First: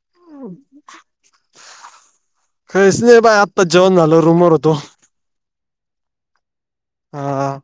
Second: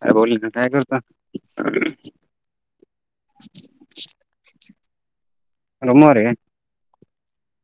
[unintelligible] काय करता काहीच नाही बाय आत्ता जेवण झालं, रूमवर होतो. रूमवर आहे काय? हा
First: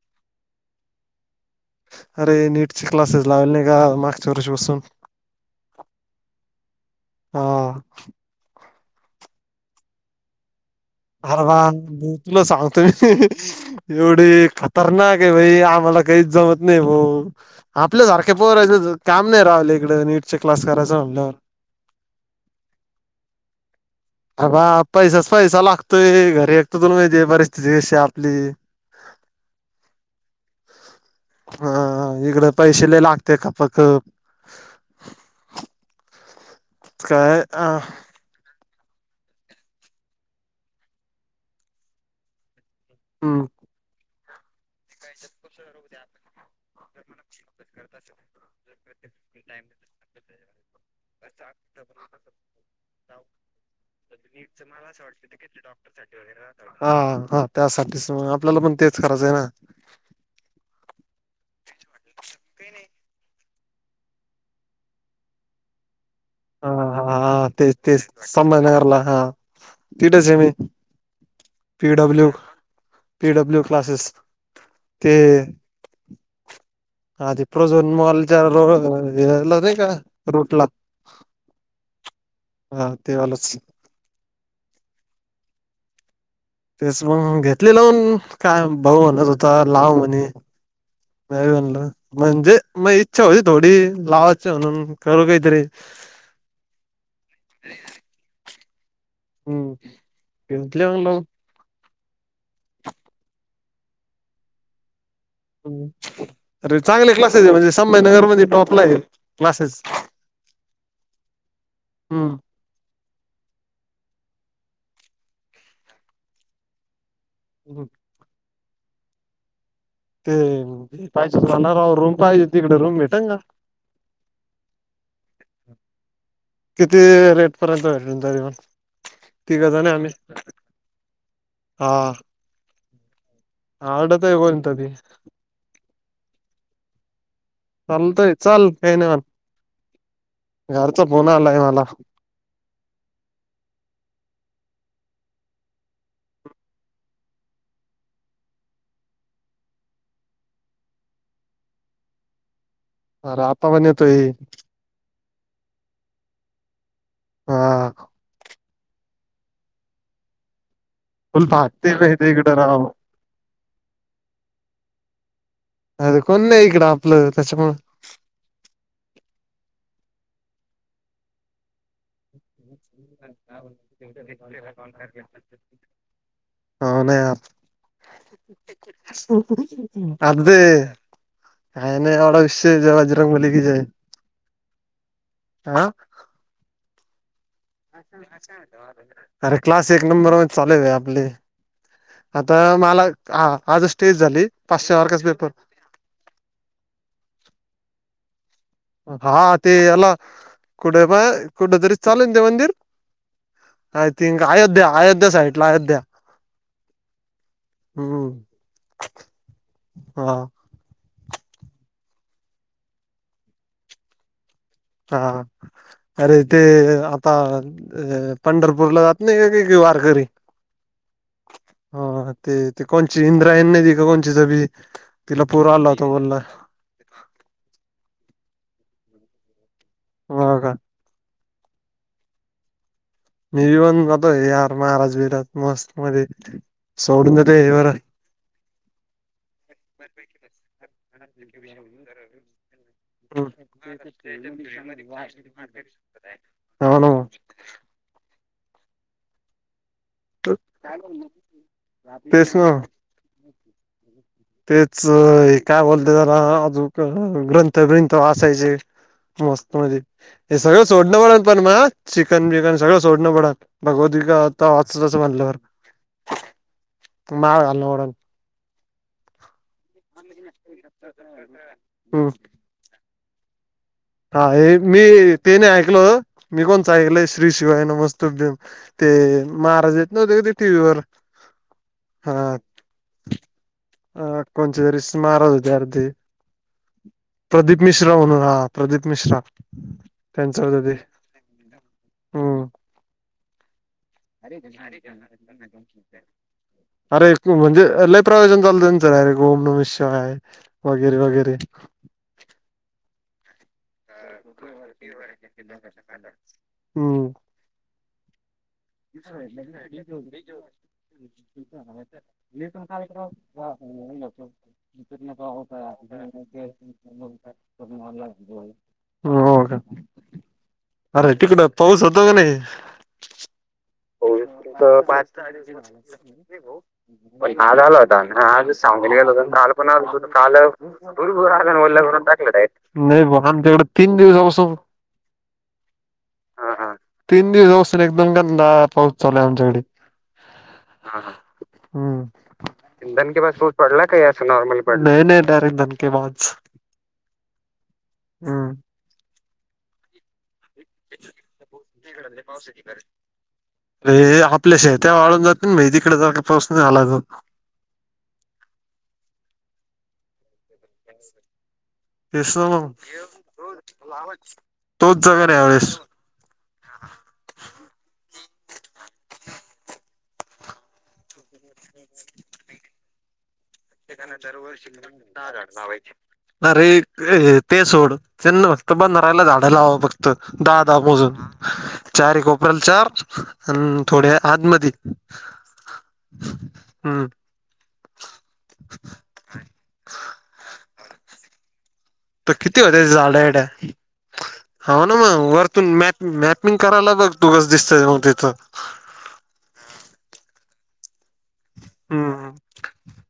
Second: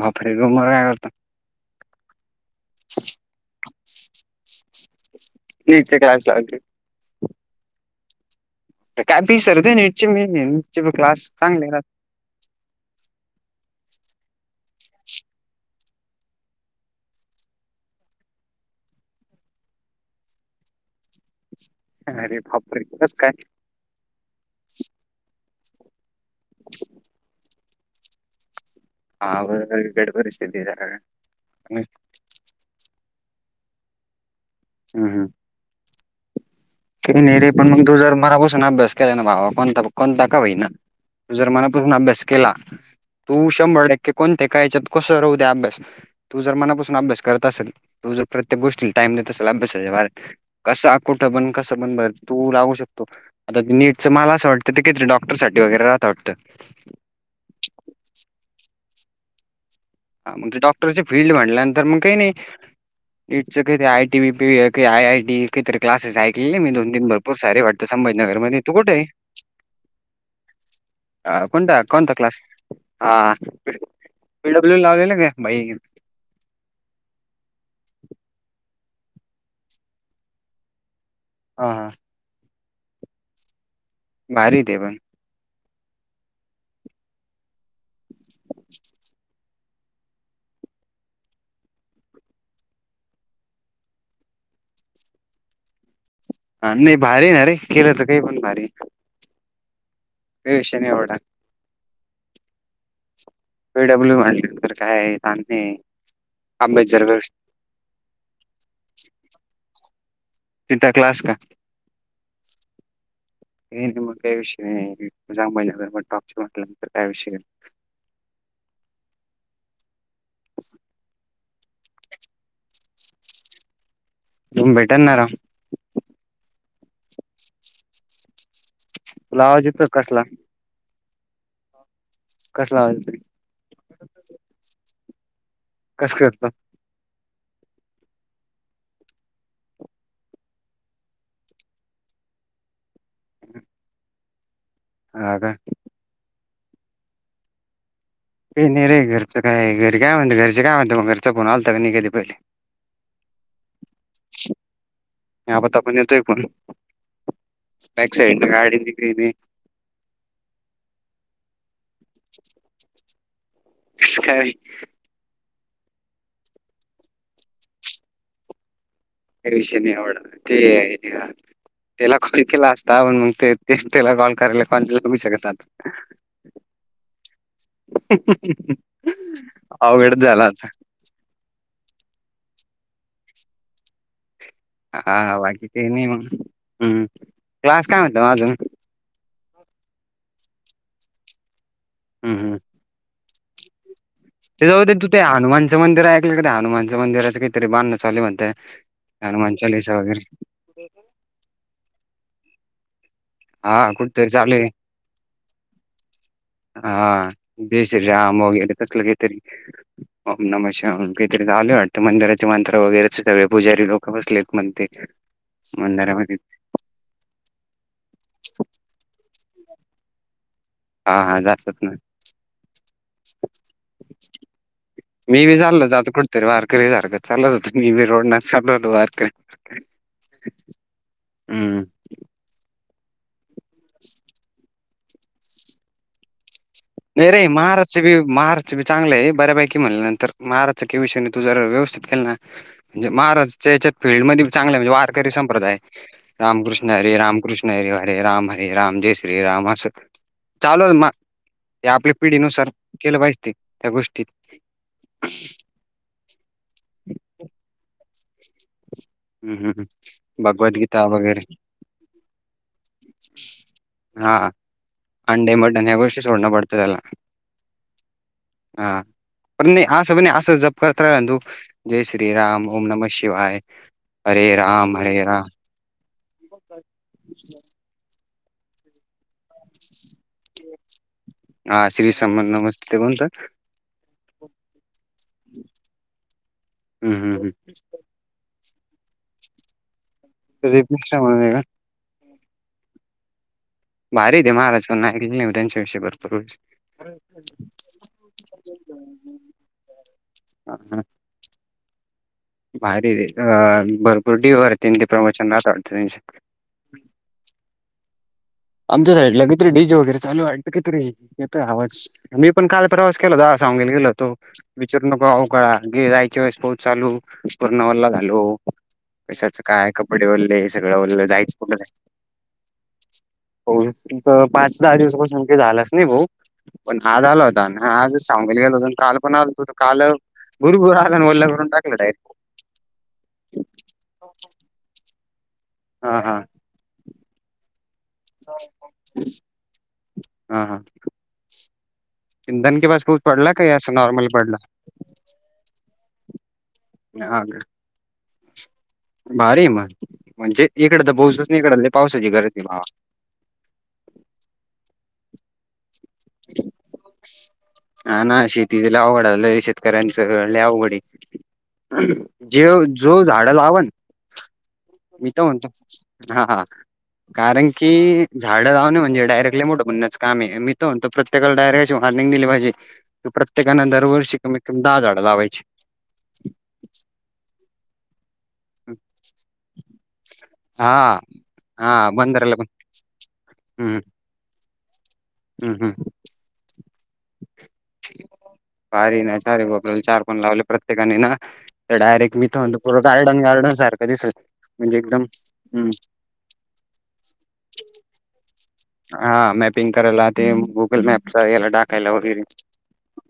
बापरे! रूमवर अरे, नीटची क्लासेस लावले नाही का, मागच्या वर्षीपासून? नीटचे क्लास लावायचे. हा काल ते सर नीटचे म्हणे, [unintelligible] क्लास अरे वा चांगले राह भाऊ तुला सांगतोय एवढे खतरनाक आहे भाई, आम्हाला काहीच जमत नाही भाऊ. आपल्या सारखे पोराचं काम नाही राव, इकडे नीटचे क्लास करायचं म्हल्यावर. [unintelligible] अर बा पैसाच पैसा लागतोय, घरी एकतर तुला माहितय परिस्थिती कशी आपली. हा [unintelligible] बिकट परिस्थिती लका घरात. हा, हिकडं पैसे लय लागते खपाखप. हम्म हम्म, ठीकय काय रे पण अ मग तु जर मनापासून अभ्यास केला ना भावा, कोणता कोणता का होईना, तु जर मनापासून अभ्यास केला हम्म तू शंभर टक्के, कोणत्या काहीच्यात कशाव राहूदे अभ्यास तू जर मनापासून अभ्यास करत असेल, तू जर प्रत्येक गोष्टीला टाईम असलं अभ्यासाच्या [unintelligible] कसा कुठं पण कसं पण भर तू राहू शकतो, आता नीट असं मला असं वाटतं ते कितीरी डॉक्टर साठी वगैरे राहता वाटतं. हा हा त्यासाठीच, मग आपल्याला पण तेच करायचं आहे ना. हा, मग ते डॉक्टरची फील्ड म्हणल्यानंतर मग काही नाही काय नाय ईटच किती, आयटी, वीपीवी, आयआयटी, किती तरी क्लासेस ए लेले, मी हा दोन तीन हा भरपूर हा सारे तेच तेच वाटतं तेच मला. संभाजीनगर मध्ये, तू कुठे संभाजीनगरला आहे? हा तिथेच आहे मी हा कोणता कोणता पीडब्ल्यू क्लास? हा हा पीडब्ल्यू क्लासेस पी डब्ल्यू ते लावलेला का भाई हा, ते प्रोझोन मॉलच्या रो ह्याला नाय का रूटला हा हा तेवालंच भारी दे पण तेच मग घेतलेलंून काय भाऊ म्हणत होता लाव म्हणे बल म्हणजे मग इच्छा होती थोडी लावाची म्हणून करू काहीतरी हा नाही भारी ना अरे केलं तर काही पण भारी हम् हे शन एवढा पीडब्ल्यू मल्यानंतर काय ताण नाही अरे अभ्यास जर चांगले क्लासेस आहे म्हणजे संभयनगर म्हणजे टॉपला आहे क्लासेस तिनटा क्लास का हम्म हे मग गा विशग मज बहिज टॉप सनला गा विशगं हो ते पाहिजेणारवर रूम पाहिजे तिकडे रूम भेटंगा तुम बेटर नाम किती रेट पर्यंत भेटून तरीन तुला आवाज ठीकज येतो ना आम्ही कसला हा कसला हल तरी हडता हगोयंतदी कस करत चालतय चाल काही नाही मण घरचा फोन आलाय मला ह का ए नाही रे घरचं काय घरी काय म्ह घरी काय म्ह मग घरचा पण आल का शिकलेली पहिले अर्थात म्हन तोय ता आपण येतोय पण हा बॅक साईड गाडी निघाली नाही स्वलप हत्ते आहे गिड राव का अरे कोण नाही इकडं आपलं त्याच्या प या विषय नाही आवडला ते त्याला कॉल केला असताण मग ते ते त्याला कॉल करायला कॉण बगू शकतात हो ना या अवघडच अ झाला आता काय नाहीये विश्राम बजरंग मल्लीिकीय हा बाकी काही नाही मग हम्म क्लास काय म्हणतो अजून अरे क्लास एक नंबर चाले आपले हम्म आता मला आज स्टेज झाली ते जाऊ दे पाचशे तू ते वर्गाच पेपर हनुमानचं मंदिर एकक कण हानु माण मंदिराे क तरी बाध चालय हा ते याला कुठे म कुठ तरी चालेल ना ते मंदिर हा य कुठतरी थिं चालू आहे अयोध्येअयोध्ये्या साईडला अयोध्या हा बेस कॅम्प हम्म आम होग कसलगेतरी हा हो नमन आले वाटतें मंदिराचे मंत्र वगैरेचे सगळे पुजारी लोक बसले म्हणते हा मंदिरामध्ये अरे ते आता अ पंढरपूर ला जात नाही का वारकरी हा हा ज हा ते कोणची इंद्रायणीच्या नाही दि का कोणची ज बी तिला पूर आला होता बोलला े सारखं चालत होत मी ब रोड चाल होतार हो का हम्म मी पण जतो आहे यार महाराज बराज मस्त मध्ये सोडून नाहीरे देतो हे बर महारच बी महारांची चांगलं आहे बऱ्यापैकी म्हलं नंतर महाराचा काही विषयने तू ज व्यवस्थित केला ना म्हणजे महाराज्रच्या याच्यात फीलल्डमध्येध्ये चांगले म्हणजे वारकरी संप्रदाय रामकृष्ण हो ना हरे मग रामकृष्ण री हरे राम हर राम जय श्री राम हस [inaudible] त्या आपल्या तेच पिढीनुसार ना केलं पाहिजते त्या गोष्टीत तेच काय बोलते जला अजून ग्रंथ बिथ असायचे हम्म हम्म, मस्त हम्म. म्हणे हे सगळं भगवद्गीता सोडणं वगैरे पडल पण म चिकन बिकन सगळं सोडणं पडात भगवती हा काताच असं अंडे म्हणल्यावर मटण ह्या गोष्टी सोडणं पडतं त्याला माव घाल म्हडून हा पण नाही असं ब असं जप करत रा तू जय हम्म श्री राम ओम नमस्कार शिवाय हा हरे हे राम मी हरे राम ते नाही ऐकलो मी कोणचं ऐकलय श्री शिवाय नमस्ते त ते महाराज येत नव्हते क ते टी व्हीवरर हा श्रीसम नमस्ते ते बोलणत अ कोणच्या तरी महाराज होते अदी हम्म हम्म हम्म. प्रदीप मिश्रा म्हणून आहात प्रदीप मिश्रा होत रीप ते मिश्रा म्हणून आहे का हम्म भारी आहेे महाराजून नाऊ त्यांच्या विषय बरतो अरे म्हणजे लही प्रवेशन चालतं ना स अरे गोम न मिशय हा, हा. वगैरे वगैरे भारी र अ भरपूर डीवरते ते प्रमोशन नात होम आमच्या साईडला किती रे डीजे वगैरे चालू आहे कि र आवाज मी पण काल प्रवास केला जा सांगेला गेल तो विचारू नको अवकाळा गे जायच्या वेळेस पोच चालू पर्णावाला घालो पैशाचं हो का काय कपडे ओले हे सगं ओलं अरे जायचं तिकडं पाऊस होतो का नाही हो हो पाच भाऊ पण आज आला पण होता आज आणि आला होता आजच सांगलीला आज गेलो होतो आणि सांगली काल गेला पण होता आलतो काल तर पणा काल भुरभुर आला आणि वल्ल करून टाकलं डायरेक्ट भून टाकलं [inaudible] हा हा ह ह तीन दिवससून एक दोन कांदा पाऊस चालूय आमच्याकडे हा हा दणकेबाज पाऊस इंधन के पडला काय बसूनच असं पडला नॉर्मल का पडला नॉर्मल नाय नाय डायरेक्ट दणकेबाज ह हम् भारी मण म्हणजे इकड तर बहसच इकड पावसाची गरज नाही बाबा अ आपल्या शेत वाळून जातात म तिकडे जा पासून नाही आलाज हा ना शेतीला आवघड आलं शेतकऱ्यांच अवघड तेच जे ना मग. जो झाड लावा ना तोच मी तर जगन म्हणतो यावेेळेस हा हा कारण की झाडं जाऊणे म्हणजे डायरेक्टली मोठं म्हण काम मी प्रत्येकाला डायरेक्टची वॉर्नि दिली पाहिजे तो प्रत्येकाना दरवर्षी कमीत कमी दादड लावायची वायच नर ते सोड त्यांना मक्त बध रायला झाडा लावावं फक्त दहा हा दहा मोजून हा चार बंदराला पण कोपरल चार अ थोडे आज मध हम् हम् हम्म पारी ना चार वापर चार पण लावले प्रत्येकाने ना तर डायरेक्ट तर मीथ म्हणत किती पूर्ं होत्या झाड गार्डन एड्या गार्डन सारखं दिसत म्हणजे हो ना एकदम मग हम वरतून मॅप मॅपिंग करायला बघ तु गस दिसतय मग तिथं हा मॅपिंग करायला ते गुगल मॅपच याला टाकायला वगैरे हम्म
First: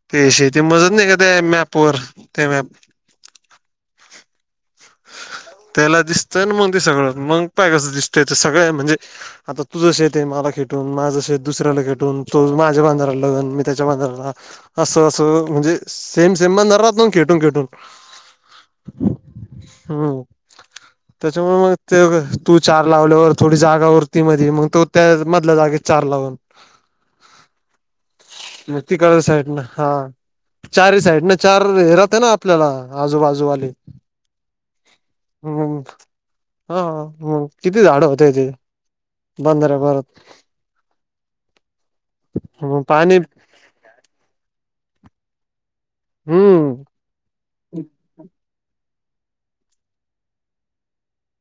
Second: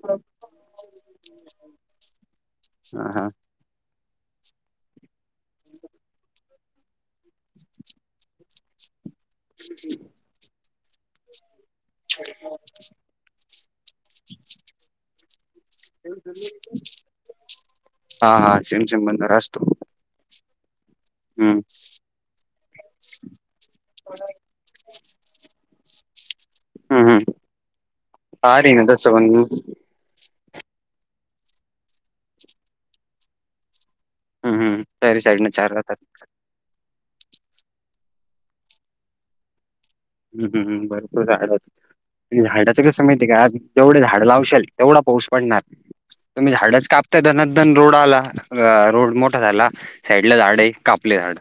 ते शेती मजत नाही का त्या मॅप व त्या मॅप ह हा त्याला दिसतंय मग ते सगळं मग पाय कसं दिसतय ते सगळं म्हणजे आता तुझं शेत आहे मला खेटून माझं शेत दुसऱ्याला खेटून त माझ्या बांधाराला लगन त्याच्या बंदरला असू असं म्हणजे सेम सेम बधर राहात ना खटून खेटून हम्म त्याच्यामुळे हं. मग ते तू चार लावल्यावर थोडी जागावररती मध्ये मग तो त्या मधल्या जागे चार लावून हं, हं. पहाड आहे म ना कराय त्याच्यावरून हं, साईड ना हा चार ह साईड ना चार हे राहात आहे ना आपल्याला आजूबाजूवाली हं. शहरी साईडनं चार हम्म राहतात. हा मग किती झाड होते ते बंदऱ्या परत हम् हम् बरपर झाड झाडाच मग कसं पाणी माहिती आहे का आज. जेवढे झाड लावशल तेवढा पाऊस पडणार. तुम्ही हम्म झाडच कापताय धनादन रोड आला रोड मोठ. झाला साईड ला झाड आहे कापले झाड.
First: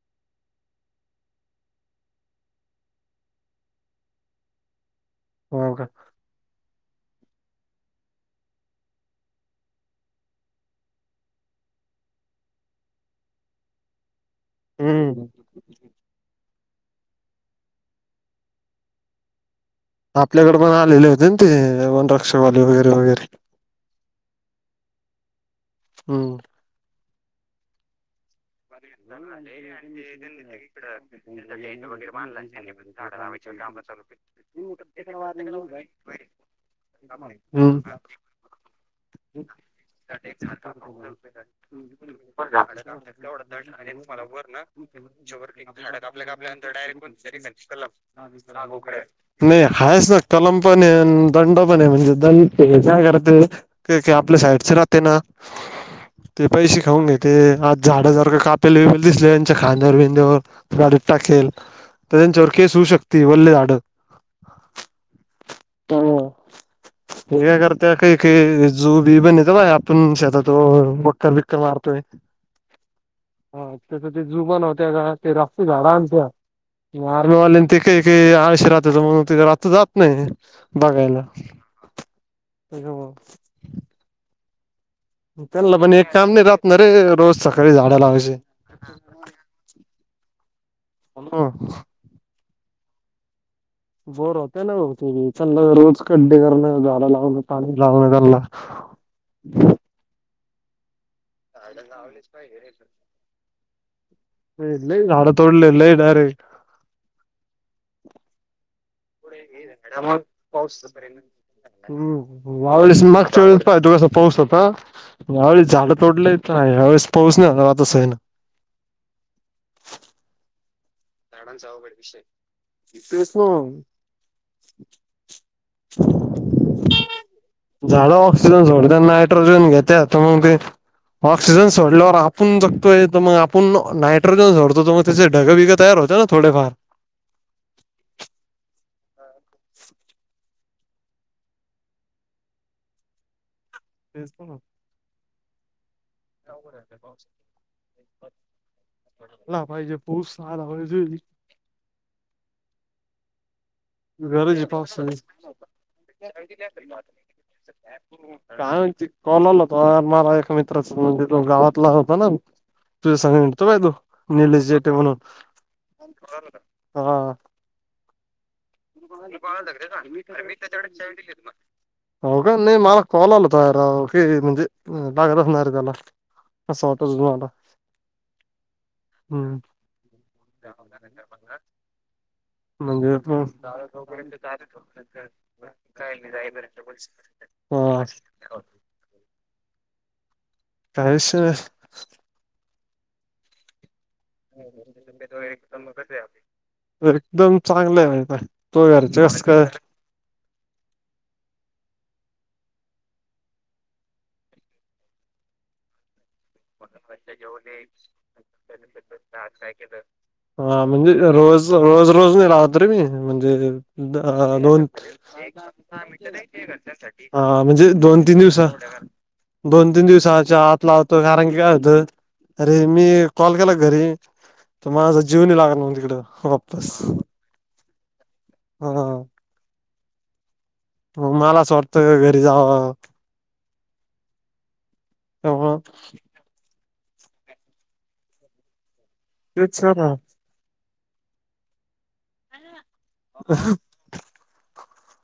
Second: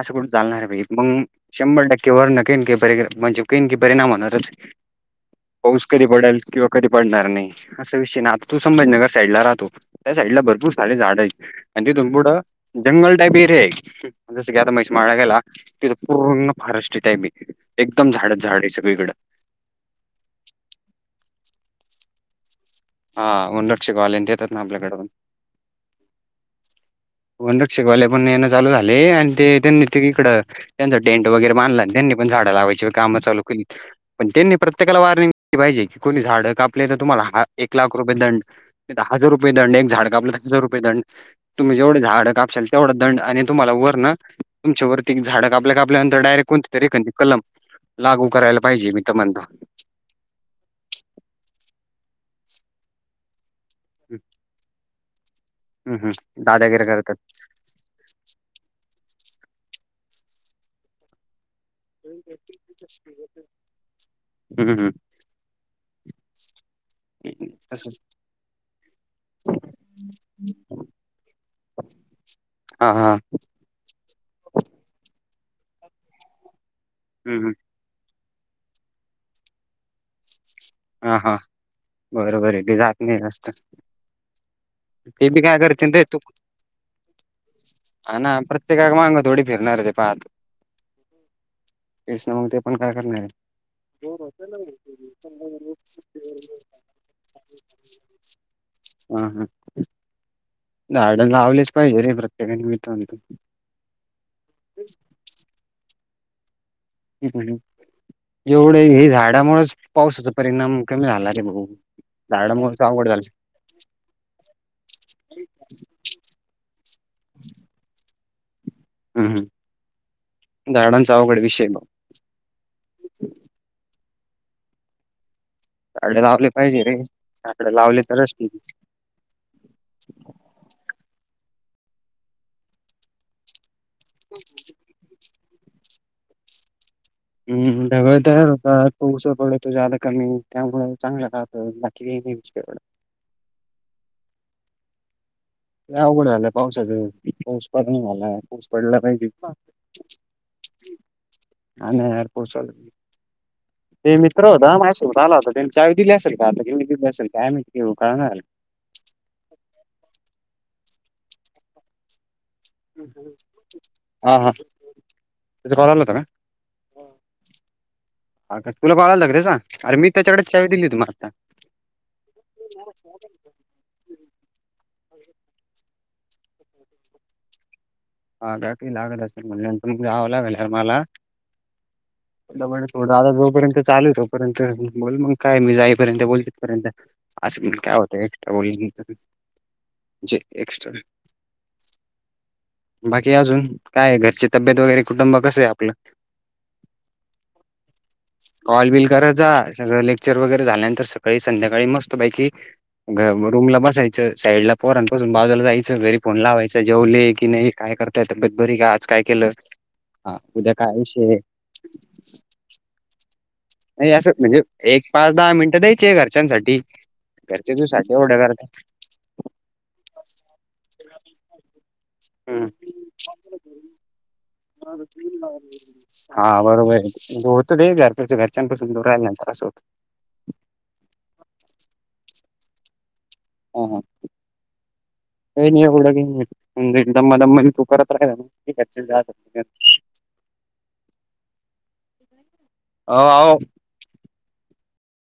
असं कुठं चालणार मग शंभर टक्के वर काही ना काही. म्हणजे कही की बरे नाम होणारच हो का पाऊस कधी पडाल किंवा कधी पडणार नाही. असा विषय ना अन तिथून पुढे जंगल टाईप एरिया आहे, जस की आता म्हैस माळला हम्म गेला तिथं पूर्ण फारेस्ट टाईप आहे. एकदम झाडच झाड आहे सगळीकडें, आपल्याकडे पण आलेले होतेन ते वन र सवाली वगैरे व्हैल, हा वनरक्षक वालें ते येतात ना आपल्याकडे पण, हम्, व शिककवाले पण यें चालू झाले आणि ते त्यांनी ते इकडं त्यांचा टेंट वगैरे बांधला आणि त्यांनी पण झाडं लावायची काम चालू केली पण त्यांनी प्रत्येकाला वॉर्निंग केली पाहिजे की कोणी झाडं कापले तर तुम्हाला ह एक हम्म लाख रुपये दंड दहा हजार रुपये दंड एक झाड कापलं दहा हजार रुपये दंड तुम्ही जेवढ झाडं कापल तेवढा दंड आणि मला वर तुमच्यावरती झाडं झाडे कापल्या कापल्यानंतर कापल्या डायरेक्ट कापल्या कोणती नंतर तरी डारेक्ट एखादी कलम ब. लाग लागू करायला पाहिजे नाही मी तर म्हणतो. तुम्ही. हाच ना कलम पण आहे दंड पण आहे म्हणजे दंड काय करते. आपल्या साईडच राहते ना हम्म हम्म ते पैसे दादागिरी खाऊ घे करतात. ते आ. झाड जारखं कापेल विपेल दिसले त्यांच्या खांद्यावर बिंद्यावर गडीत टाकेल. तर त्यांच्यावर केस होऊ शकते वल्ले धाडत, हम्म हम्म ह ह हे काय करता तसंच काही काही झु बी पण येत बघा आपण शतात तो मोठा विट मारतोय, हा हा, हा त्याच ते झू बनव्हत्या गा ते राप्ती झाड आणत्या आर्मी हम्म हम्म वल्यान ते, अळशी रातत म्हणून ते रात्र जात नाही, हा बघायला हा बरोबर आहे. ते जात नाही जास्त, ते बी काय त्यांना पण करतीन रे एक तू, काम नाही राहत ना रे रोज सकाळी झाडं लावायचे. हाना प्रत्येकाचा मांग थोडी फिरणार हे ते, पात, हम्, तेस ना मग ते पण काय करणार हे, बोर होत ना हो ते भी सल्लग, रोज खड्डे करण झाडं लावण पाणी लावण त्यानला, झाड लावलेच पाहिजे रे प्रत्येकाने मित्रानो, लई झाड तोडले लइ डायरेक्ट, हम् जेवढे हे, झाडामुळेच पावसाचा [inaudible] परिणाम पाऊस कमी झाला रे भाऊ झाडामुळेच अवघड झालं. होता यावेेळेस झाड तोडलं, हईत ना यावेेळेस पाऊस नाही हवा तसा इन, हम् ह झाडां तेच ना मग, झाड लावले पाहिजे रे, झाडं लावले तरच टिकू, घेत मग ते ऑक्सिजन सोडल्यावर आपण जगतोय तर मग आपण. नायट्रोजन झोडतो मग तेचे ढग बिग तयार होत ना थोडेफार. हम्म ढगळ तयार होत त उस पडले जादकामी कमी त्यामुळे चांगला राहतो. कि विच तेजत ना अवघड झालंय पावसाचं पाऊस पड नाही झाला पाऊस पडला पाहिजे ह पाहिजे बो स आणि नाही यारपोर्चल ते मित्र गरज आहे होता आम पावसाची. होत आला होता त्यांनी चाय दिली काय असेल का आता कि दिली असेल काय म कणार काय म्हच कॉलल होत मला एका मित्राच म्हणजे तो गावातला होता ना तुझ सांग तो बाय तो हा हा निलेश जेठे त्याचा म्हणून कॉल आला हा ह का तुला कळायला लाग त्याचा अर मी त्याच्याकडे चावी दिली तुमला आता हो का नाही मला कॉल आला तयार की म्हणजे लागतचणार रे त्याला असं वाटोजूनवाला हा ग लागत असेल म्हण तु जावं लागेलर मला दमाण थोड म्हणजे आजचं पण, झोपू, त्याचं चालू हे तो पर्यंत बोल मग काय मी जाईपर्यंत बोल तीथपर्यंत आस पण काय हा होत एक्स्ट्रा बोल जे एक्स्ट्रा. तर. बाकी अजून काय घरची तब्येत वगैरे कुटुंब कसं आहे आपलं. एकदम चांगलं आहे माहि तू घरचे कस काय िक्चर वगैरे झाल्यानंतर सकाळी संध्याकाळी मस्त बाैकी रूम ला बसायचं साईडला पोरांपसून बाजूला जायचं घरी फोन लावायचं जेवले की नाही काय करताय तर बरी का आज काय केलं हा उद्या काय वियषय रोज रोज नाही राहत रे मी म्हणजे नाही असं म्हणजे दोन एक पाच दहा मिनिटं द्यायचे घरच्यांसाठी हा घरचे म्हणजे तुझ्यासाठी दोन तीन एवढं दिवस दोन तीन दिवसाच्या आत ला होतो कारण की करता काय होतं हा अरे मी कॉल केला घरी तर माझा जीव नाही लागला मग तिकडं हा वापस बरोबर आहे त ते घरपच्या हा घरच्यापासूनूरहिल्यानंतर असं होत मला स्वडत घरी जाव ह ह त्यामुळं म्हजे दम दम तु करत राहि तच हो हो